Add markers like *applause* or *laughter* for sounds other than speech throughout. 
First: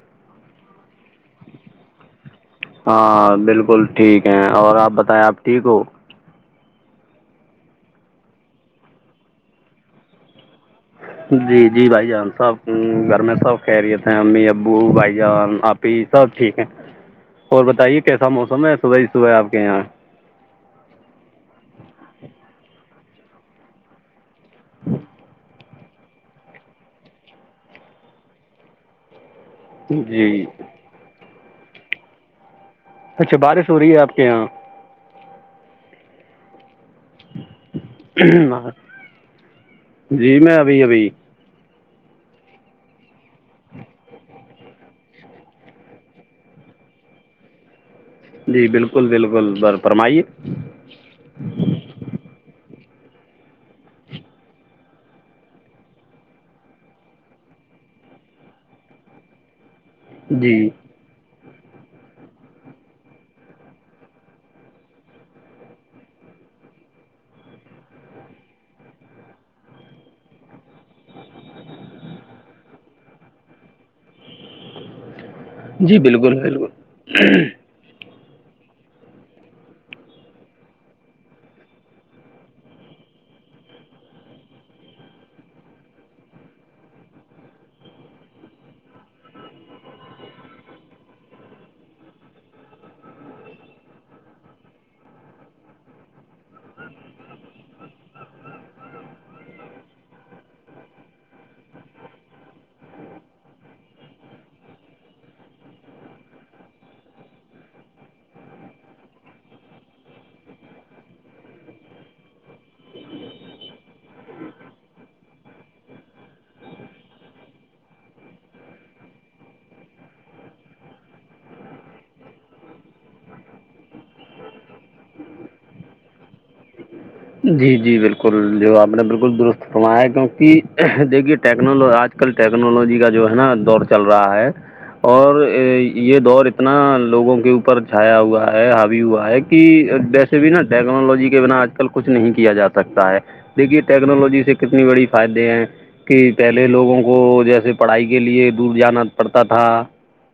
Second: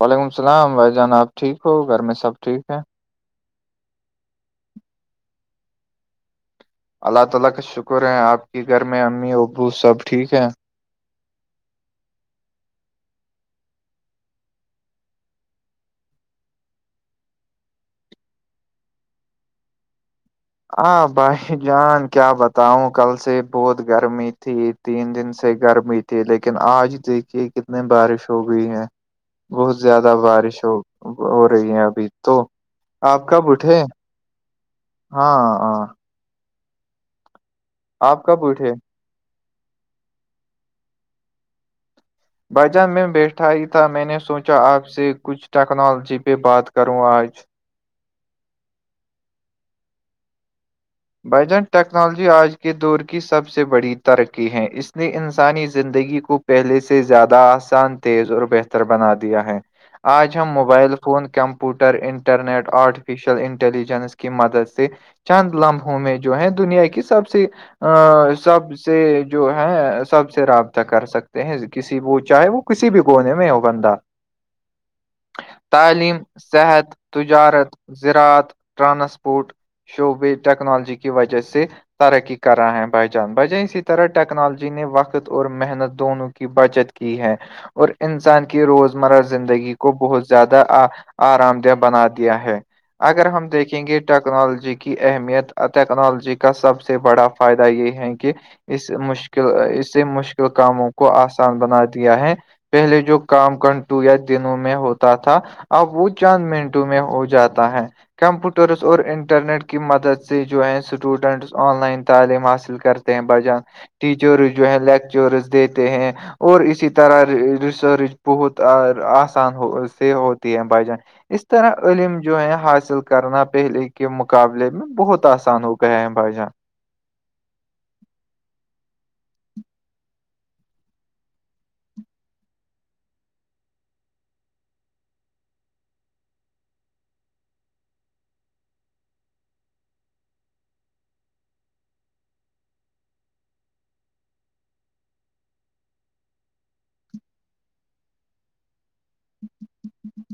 وعلیکم السلام بھح جان آپ ٹھیک ہو گھر میں سب ٹھیک ہے ہاں بالکل ٹھیک ہیں اور آپ بتائیں آپ ٹھیک ہو اللہ تعالی کا شکر ہے آپ کی گھر میں امی ابو سب ٹھیک ہے جی جی بھائی جان سب گھر میں سب کہہ رہیے تھے امی ابو بھائی جان آپ سب ٹھیک ہے اور بتائیے کیسا موسم ہے صبح ہی صبح آپ کے یہاں آ بھائی جان کیا بتاؤ کل سے بہت گرمی تھی تین دن سے گرمی تھی لیکن آج دیکھیے کتنی بارش ہو گئی ہے بہت زیادہ جی بارش ہو ہو رہی ہے ابھی تو آپ اچھا کب بارش ہو اٹھے رہی ہے آپ کے یہاں ہاں ہاں آپ کب اٹھے جی میں ابھی ابھی باجا میں بیٹھا ہی تھا میں نے سوچا کیا آپ سے کچھ ٹیکنالوجی پہ بات کروں آج جی بالکل بالکل بر فرمائیے بجن ٹیکنالوجی آج کے دور کی سب سے بڑی ترقی ہے اس نے انسانی زندگی کو پہلے سے زیادہ آسان تیز اور بہتر بنا دیا ہے آج ہم جی موبائل ف phone computer internet artificial intelligence کی مدد سے چند لمب میں جو ہے دنیا کی سب سے ا سب سے جو ہے سب سے رابطہ کر سکتے ہیں کسی وہ چاہے وہ کسی بھی کونے میں ہو بندہ *inaudible* جی تعلیم بالکل صحت بالکل تجارت زراعت ٹرانسپورٹ شعبے ٹیکنالوجی کی وجہ سے ترقی کرا ہے بائی جان بجان اسی طرح ٹیکنالوجی نے وقت اور محنت دونوں کی بچت کی ہے اور انسان کی روزمرہ زندگی کو بہت زیادہ آرام دہ بنا دیا ہے اگر ہم دیکھیں گے ٹیکنالوجی کی اہمیت اور ٹیکنالوجی کا سب سے بڑا فائدہ یہ ہے کہ اس مشکل اسے مشکل کاموں کو آسان بنا دیا ہے پہلے جو کام کنٹو یا دنوں میں ہوتا تھا اب وہ چاند منٹوں میں ہو جاتا ہے کمپیوٹرس اور انٹرنیٹ کے کی مدد سے جو ہے اسٹوڈنٹس آن لائن تعلیم حاصل کرتے ہیں بجان ٹیچرز جو ہیں لیکچرز دیتے ہیں اور اسی طرح ریسرچ بہت آسان ہو سے ہوتی ہے بجن اس طرح علم جو ہے حاصل کرنا پہلے کے مقابلے میں بہت آسان ہو گیا ہے بھائی جان جی جی بالکل جو آپ نے بالکل درست فرمایا ہے کیونکہ دیکھیے ٹیکنالو آج کل ٹیکنالوجی کا جو ہے نا دور چل رہا ہے اور یہ دور اتنا لوگوں کے اوپر چھایا ہوا ہے ہاوی ہوا ہے کہ ویسے بھی نا ٹیکنالوجی کے بنا آج کچھ نہیں کیا جا سکتا ہے دیکھیے ٹیکنالوجی سے کتنی بڑی فائدے ہیں کہ پہلے لوگوں کو جیسے پڑھائی کے لیے دور جانا پڑتا تھا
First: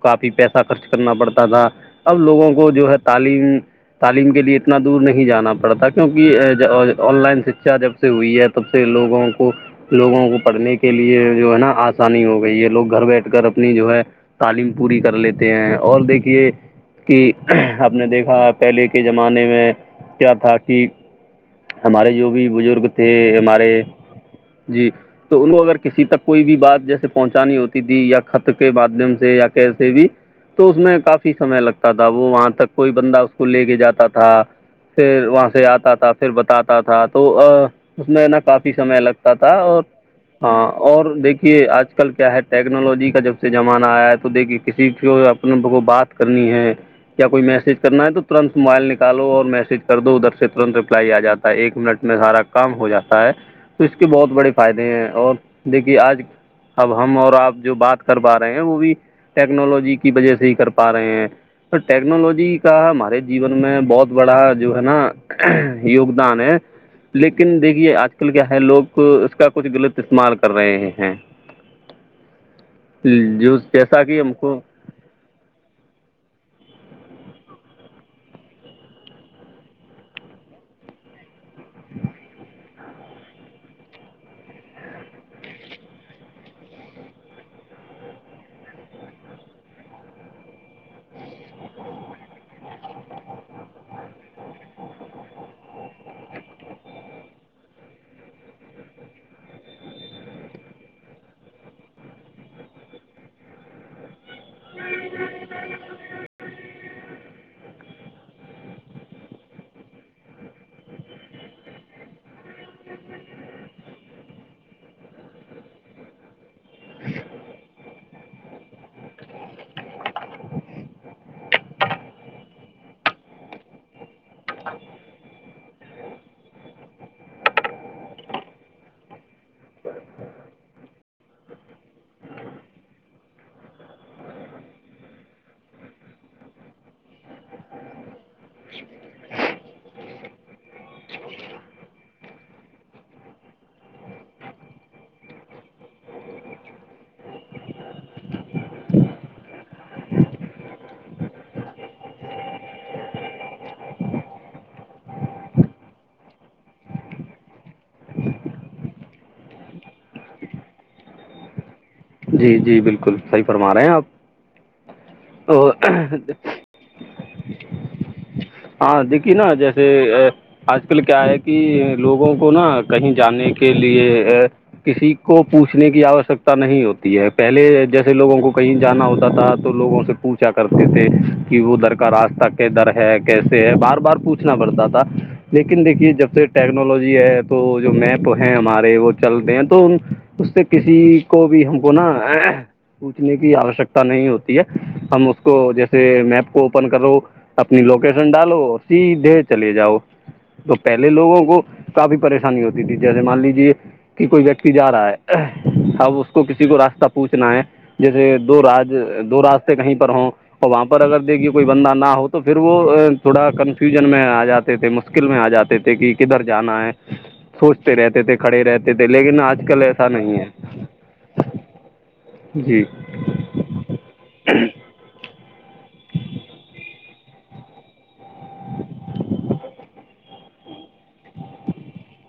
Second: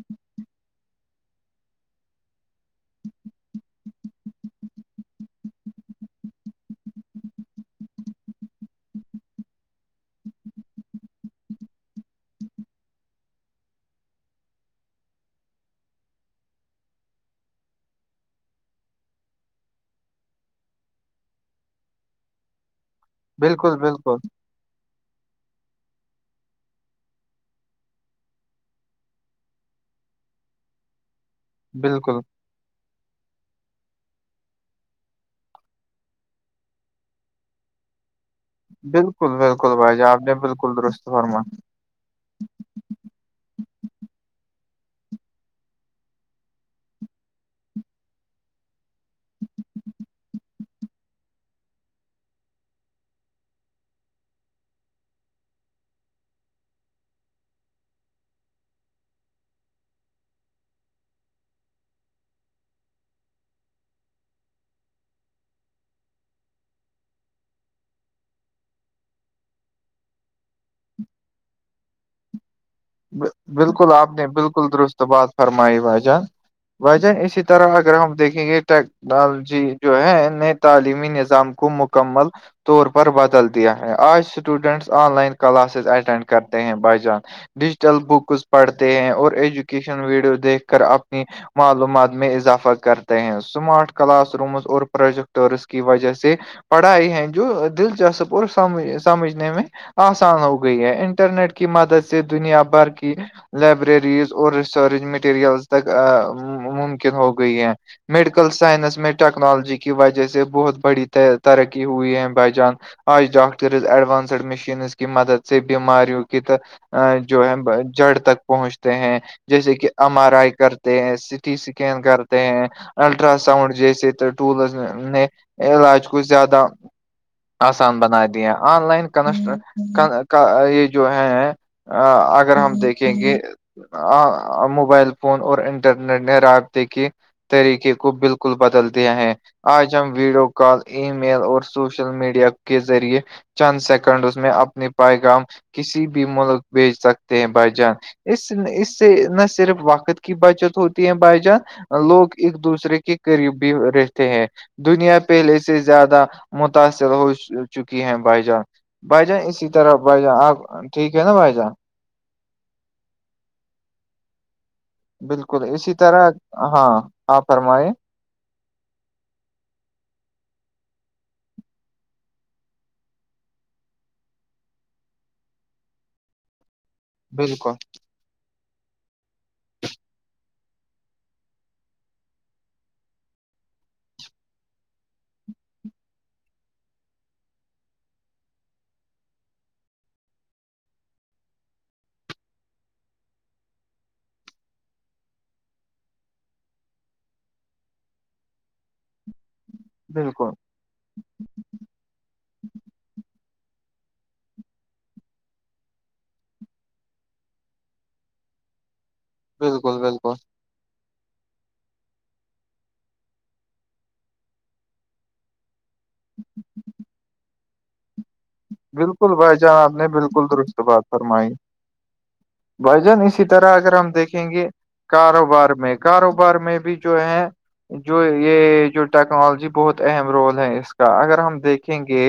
کافی پیسہ خرچ کرنا پڑتا تھا اب لوگوں کو جو ہے تعلیم تعلیم کے لیے اتنا دور نہیں جانا پڑتا کیونکہ آن لائن شکھا جب سے ہوئی ہے تب سے لوگوں کو لوگوں کو پڑھنے کے لیے جو ہے نا آسانی ہو گئی ہے لوگ گھر بیٹھ کر اپنی جو ہے تعلیم پوری کر لیتے ہیں اور دیکھیے کہ آپ نے دیکھا پہلے کے زمانے میں کیا تھا کہ ہمارے جو بھی بزرگ تھے ہمارے بالکل بالکل جی تو ان کو اگر کسی تک کوئی بھی بات جیسے پہنچانی ہوتی تھی یا خط کے مادھیم سے یا کیسے بھی تو اس میں کافی سمے لگتا تھا بالکل وہ وہاں تک کوئی بندہ اس کو لے کے جاتا تھا پھر وہاں سے آتا تھا پھر بتاتا تھا تو اس میں نا کافی سمے لگتا بالکل تھا بالکل اور بھائی جان آپ نے ہاں بالکل درست اور فرما دیکھیے آج کل کیا ہے ٹیکنالوجی کا جب سے زمانہ آیا ہے تو دیکھیے کسی کو اپنے کو بات کرنی ہے کیا کوئی میسج کرنا ہے تو ترنت موبائل نکالو اور میسج کر دو ادھر سے ترنت آ جاتا ہے ایک منٹ میں سارا کام ہو جاتا ہے تو اس کے بہت بڑے فائدے ہیں اور دیکھیے آج اب ہم اور آپ جو بات کر پا رہے ہیں وہ بھی ٹیکنالوجی کی وجہ سے ہی کر پا رہے ہیں تو ٹیکنالوجی کا ہمارے جیون میں بہت بڑا جو ہے نا یوگدان ہے لیکن دیکھیے آج کل کیا ہے لوگ اس کا کچھ غلط استعمال کر رہے ہیں جو جیسا کہ ہم کو تو بات فرمائی بھائی جان بھائی جان اسی طرح اگر ہم دیکھیں گے لال جی جو ہے نئے تعلیمی نظام کو مکمل طور پر بدل دیا ہے آج students online classes attend کرتے ہیں بائی جان ڈیجیٹل بکس پڑھتے ہیں اور ایجوکیشن ویڈیو دیکھ کر اپنی معلومات میں اضافہ کرتے ہیں سمارٹ کلاس رومز اور پروجیکٹرس کی وجہ سے پڑھائی ہیں جو دلچسپ اور سمج سمجھنے میں آسان ہو گئی ہے انٹرنیٹ کی مدد سے دنیا بھر کی لائبریریز اور ریسرچ مٹیریلز تک ممکن ہو گئی ہے میڈیکل سائنس میں ٹیکنالوجی کی وجہ سے بہت بڑی ترقی ہوئی ہے بائی جان آج ڈاکٹرز ایڈوانسڈ مشینز کی کی مدد سے بیماراریوں کی تو جو ہے جڑ تک پہنچتے ہیں جیسے کہ ایم آر آئی کرتے ہیں سیٹی اسکین کرتے ہیں الٹراساؤنڈ جیسے تو ٹولز نے علاج کو زیادہ آسان بنا دے آن لائن کنسٹ یہ جو ہے اگر ہم دیکھیں گے موبائل فون اور انٹرنیٹ نے رابطے کی طریقے خو بالکل بدلتی ہیں آج ہم ویڈیو کال ای میل اور سوشل میڈیا کے ذریعے چند سیکنڈ اس میں اپنے پیغام کسی بھی ملک بھیج سکتے ہیں بھائی جان اس اس سے نہ صرف وقت کی بچت ہوتی ہے بھائی جان لوگ ایک دوسرے کے قریب بھی رہتے ہیں دنیا پہلے سے زیادہ متاثر ہو چکی ہے بھائی جان بھائی جان اسی طرح بھائی جان آپ ٹھیک ہے نا بھائی جان جی جی بالکل صحیح فرما رہے ہیں آپ بالکل اسی طرح ہاں آپ فرمائ ہاں دیکھیے نا جیسے آج کل کیا ہے کہ لوگوں کو نا کہیں جانے کے لیے کسی کو پوچھنے کی آوشکتا نہیں ہوتی ہے پہلے بالکل جس لوگوں کو کہیں جانا ہوتا تھا تو لوگوں سے پوچھا کرتے تھے کہ ادھر کا راستہ کدھر ہے کیسے ہے بار بار پوچھنا پڑتا تھا لیکن دیکھیے جب سے ٹیکنالوجی ہے تو جو میپ ہیں ہمارے وہ چلتے ہیں تو اس سے کسی کو بھی ہم کو نا پوچنے کی آوشکتا نہیں ہوتی ہے ہم اس کو جیسے میپ کو اوپن کر رہو اپنی لوگ کیشن ڈالو سیدھے چلے جاؤ بالکل تو پہلے لوگوں کو کافی پریشانی ہوتی تھی جیسے مان لیجے کہ کوئی ویکتی جا رہا ہے اب اس کو کسی کو راستہ پوچھنا ہے جیسے دو راج دو راستے کہیں بالکل پر ہوں بالکل اور وہاں پر اگر دیکھیے کوئی بندہ نہ ہو تو پھر وہ تھوڑا کنفیوژن میں آ جاتے تھے مشکل میں آ جاتے تھے کہ کدھر جانا ہے سوچتے رہتے تھے کھڑے رہتے تھے بالکل لیکن آج بھائی جان کل آپ ایسا نے نہیں بالکل ہے درست جی ب ج *inaudible* اسی طرح اگر ہم دیکھیں گے کاروبار میں کاروبار میں بھی جو ہے جو یہ جو ٹیکنالوجی بہت اہم رول ہے اس اگر ہم دیکھیں گے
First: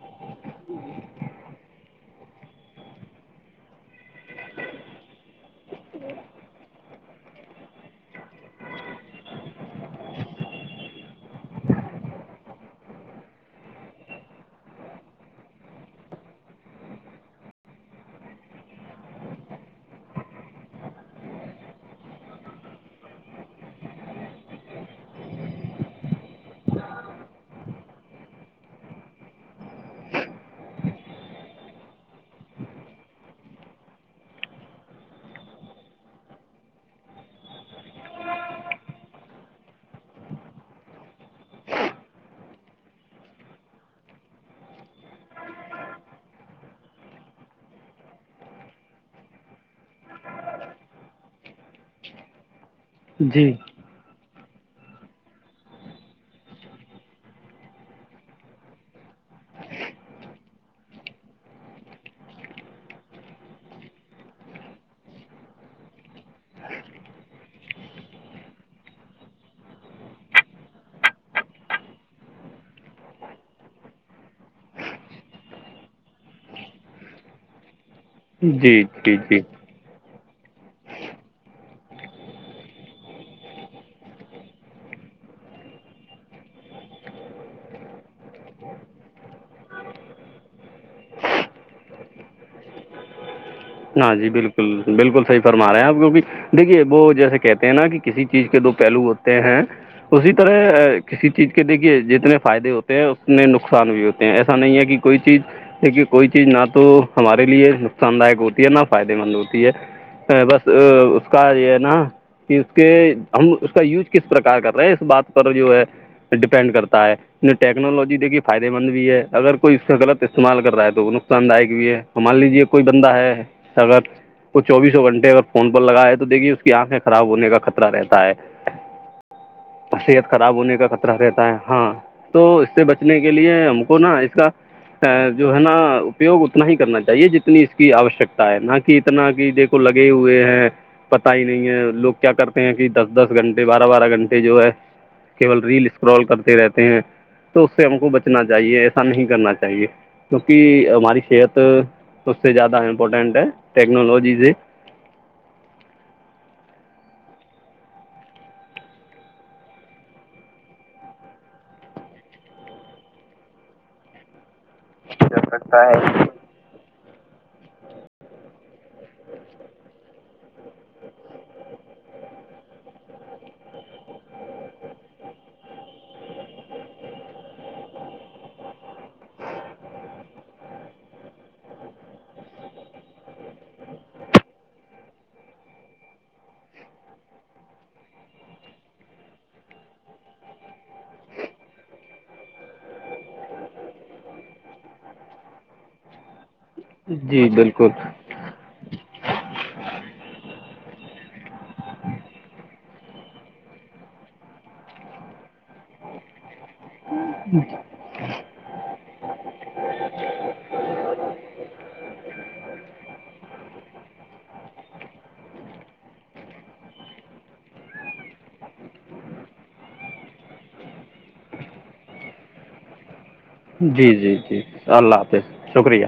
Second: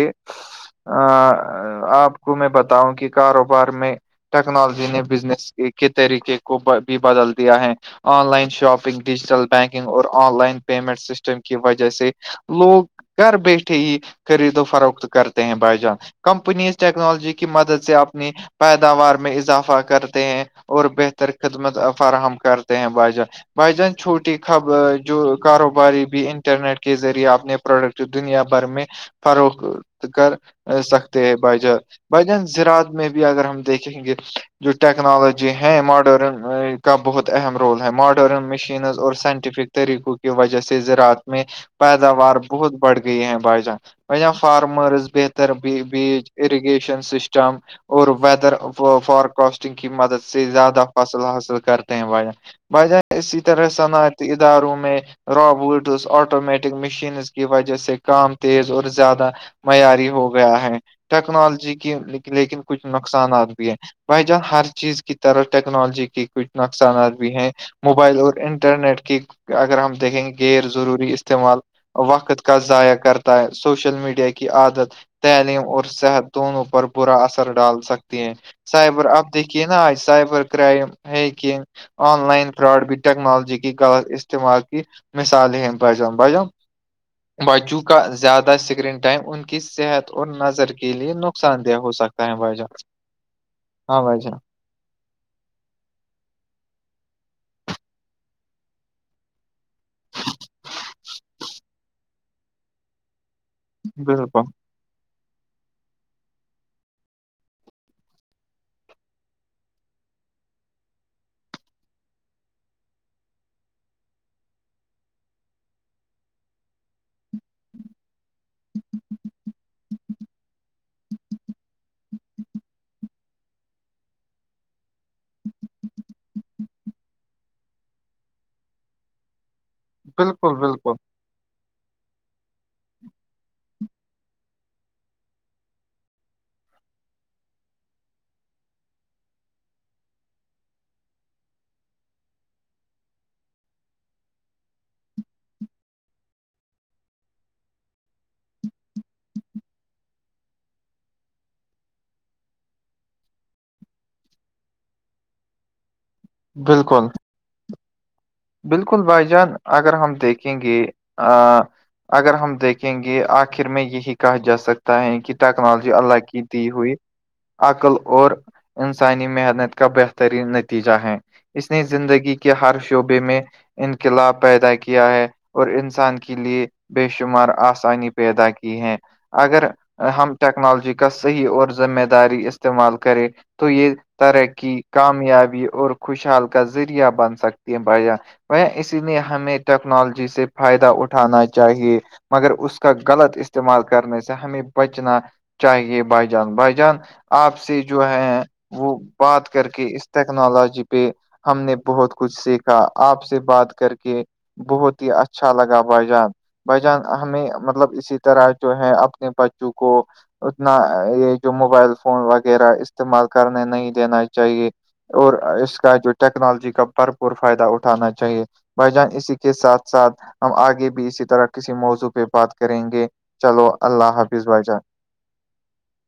ا آپ کو میں بتاؤں کہ کاروبار میں ٹیکنالوجی نے بزنس کے طریقے کو بھی بدل دیا ہے online shopping digital banking اور آن لائن پیمنٹ سسٹم کی وجہ سے لوگ گھر بیٹھے ہی خرید و فروخت کرتے ہیں بھائی جان کمپنیز ٹیکنالوجی کی مدد سے اپنی پیداوار میں اضافہ کرتے ہیں اور بہتر خدمت فراہم کرتے ہیں باجان بھائی جان چھوٹی خبر جو کاروباری بھی انٹرنیٹ کے ذریعے آپ نے پروڈکٹ دنیا بھر میں فروخت کر سکتے ہیں بھائی جار بھائی جان زرات میں بھی اگر ہم دیکھیں گے جو ٹیکنالوجی ہیں ماڈرن کا بہت اہم رول ہے ماڈرن مشینز اور سائنٹیفک طریقوں کی وجہ سے زرعت میں پیداوار بہت بڑھ گئی ہے بائی جان ب جاں فارم مرس بہتر بیچ ارگیشن سشٹم اور ویدر فارکسٹنگ کی مدد سے زیادہ فصل حاصل کرتے ہیں ب بھائی جان اسی جی طرح صنعتی اداروں میں رابورٹز آٹومیٹک میشینز کی وجہہ سے کام تیز اور زیادہ معیاری ہو گیا ہے ٹیکنالوجی کی لیکن کچھ نقصانات بھی ہیں بھائی جان ہر چیز کی طرح ٹیکنالوجی کے کچھ نقصانات بھی ہیں موبائل اور انٹرنیٹ کی اگر ہم دیکھیں گے غیر ضروری استعمال وقت کا ضائع کرتا ہے سوشل میڈیا کے کی عادت تعلیم اور صحت دونوں پر برا اثر ڈال سک جی سائبر جی آب جی دیکھیے نا آج cyber crime hacking *inaudible* on line fraud بھی ٹیکنالوجی کی غلط استعمال کی مثال ب ج بچوں کا زیادہ سکرین *inaudible* ائم ان کی صحت اور نظر کے لیے نقصان دہ ہو سکتا ہے بائی جان ہاں بھائی جی جان بالکل بالکل صحی فرما رہے ہیں آپ کیونکہ دیکھیے وہ جیسے کہتے ہیں نا کہ کسی چیز کے دو پہلو ہوتے ہیں اسی طرح کسی چیز کے دیکھیے جتنے فائدے ہوتے ہیں اتنے ن نقصان بھی ہوتے بالکل ہیں ایسا نہیں ہے کہ کوئی چیز دیکھیے کوئی چیز نہ تو ہمارے لیے نقصان داک ہوتا نہ فائدے مند ہوتی ہے بس اس کا یہ ہے نا کہ اس کے ہم اس کا یوج کس پرار کر رہے ہیں اس بات پر جو ہے ڈیپینڈ کرتا ہے ٹیکنالوجی دھی فائدے مند بھی ہے اگر کوئی اس کا غلط استعمال کر رہا تو انہوں نقلام دائک بھی ہے مان لیجے کوئی بندہ ہے سگر وہ چوبیسوں گھنٹے اگر فون پر لگا ہے تو دیکھیے اس کی آنکھیں خراب ہونے کا خطرہ رہتا ہے حثت بالکل خراب ہونے کا بالکل خطرہ رہتا ہے *unintelligible* ہاں تو اس سے بچنے کے لیے ہم کو نا اس کا جو ہے نا اپیوگ اتنا ہی کرنا چاہیے جتنی اس کی آوشک ہے نا کہ اتنا کہ دیکھو لگے ہوئے ہیں پتا ہی نہیں ہے لوگ کیا کرتے ہیں کہ دس دس گھنٹے بارہ بارہ گھنٹے جو ہے کےول ریل اسکرال کرتے رہتے ہیں تو اس سے ہم کو بچنا چاہیے ایسا نہیں کرنا چاہیے کیونکہ ہماری صحت سب سے زیادہ امپورٹنٹ ہے ٹیکنالوجی سے بالکل بالکل بھائی جان اگر ہم دیکھیں گے آ اگر ہم دیکھیں گے آخر میں یہی کہا جا سکتا ہے کہ جب لگتا ٹیکنالوجی اللہ ہے کی ت ہوئی عقل اور انسانی محنت کا بہترین نتیجہ ہے اس نے زندگی کے ہر شعبے میں انقلاب پیدا کیا ہے اور انسان کے لیے بے شمار آسانی پیدا کی ہے اگر ہم ٹیکنالوجی کا صحیح اور ذمہ داری استعمال کریں تو یہ ترقی کامیابی اور خوشحال کا ذریعہ بن سکتی ہے بیاان وہ اسی لیے ہمیں ٹیکنالوجی سے فائدہ اٹھانا چاہیے مگر اس کا غلط استعمال کرنے سے ہمیں بچنا چاہیے بائی جان بائی جان جی آپ سے بالکل جو ہے وہ بات کر کے اس ٹیکنالوجی پہ ہم نے بہت کچھ سیکھ کا آپ سے بات کر کے بہت ہی اچھا لگا بھائی جان بھائی جان ہمیں مطلب اسی طرح جو ہے اپنے بچوں کو اتنا یہ جو موبائل فون وغیرہ استعمال کرنے نہیں لینا چاہیے اور اس کا جو ٹیکنالوجی کا بھرپور فائدہ اٹھانا چاہیے بھائی جان اسی کے ساتھ ساتھ ہم آگے بھی اسی طرح کسی موضوع پہ بات کریں گے چلو جی اللہ جی حافظ جی بھائی جان اللہ حافظ شکریہ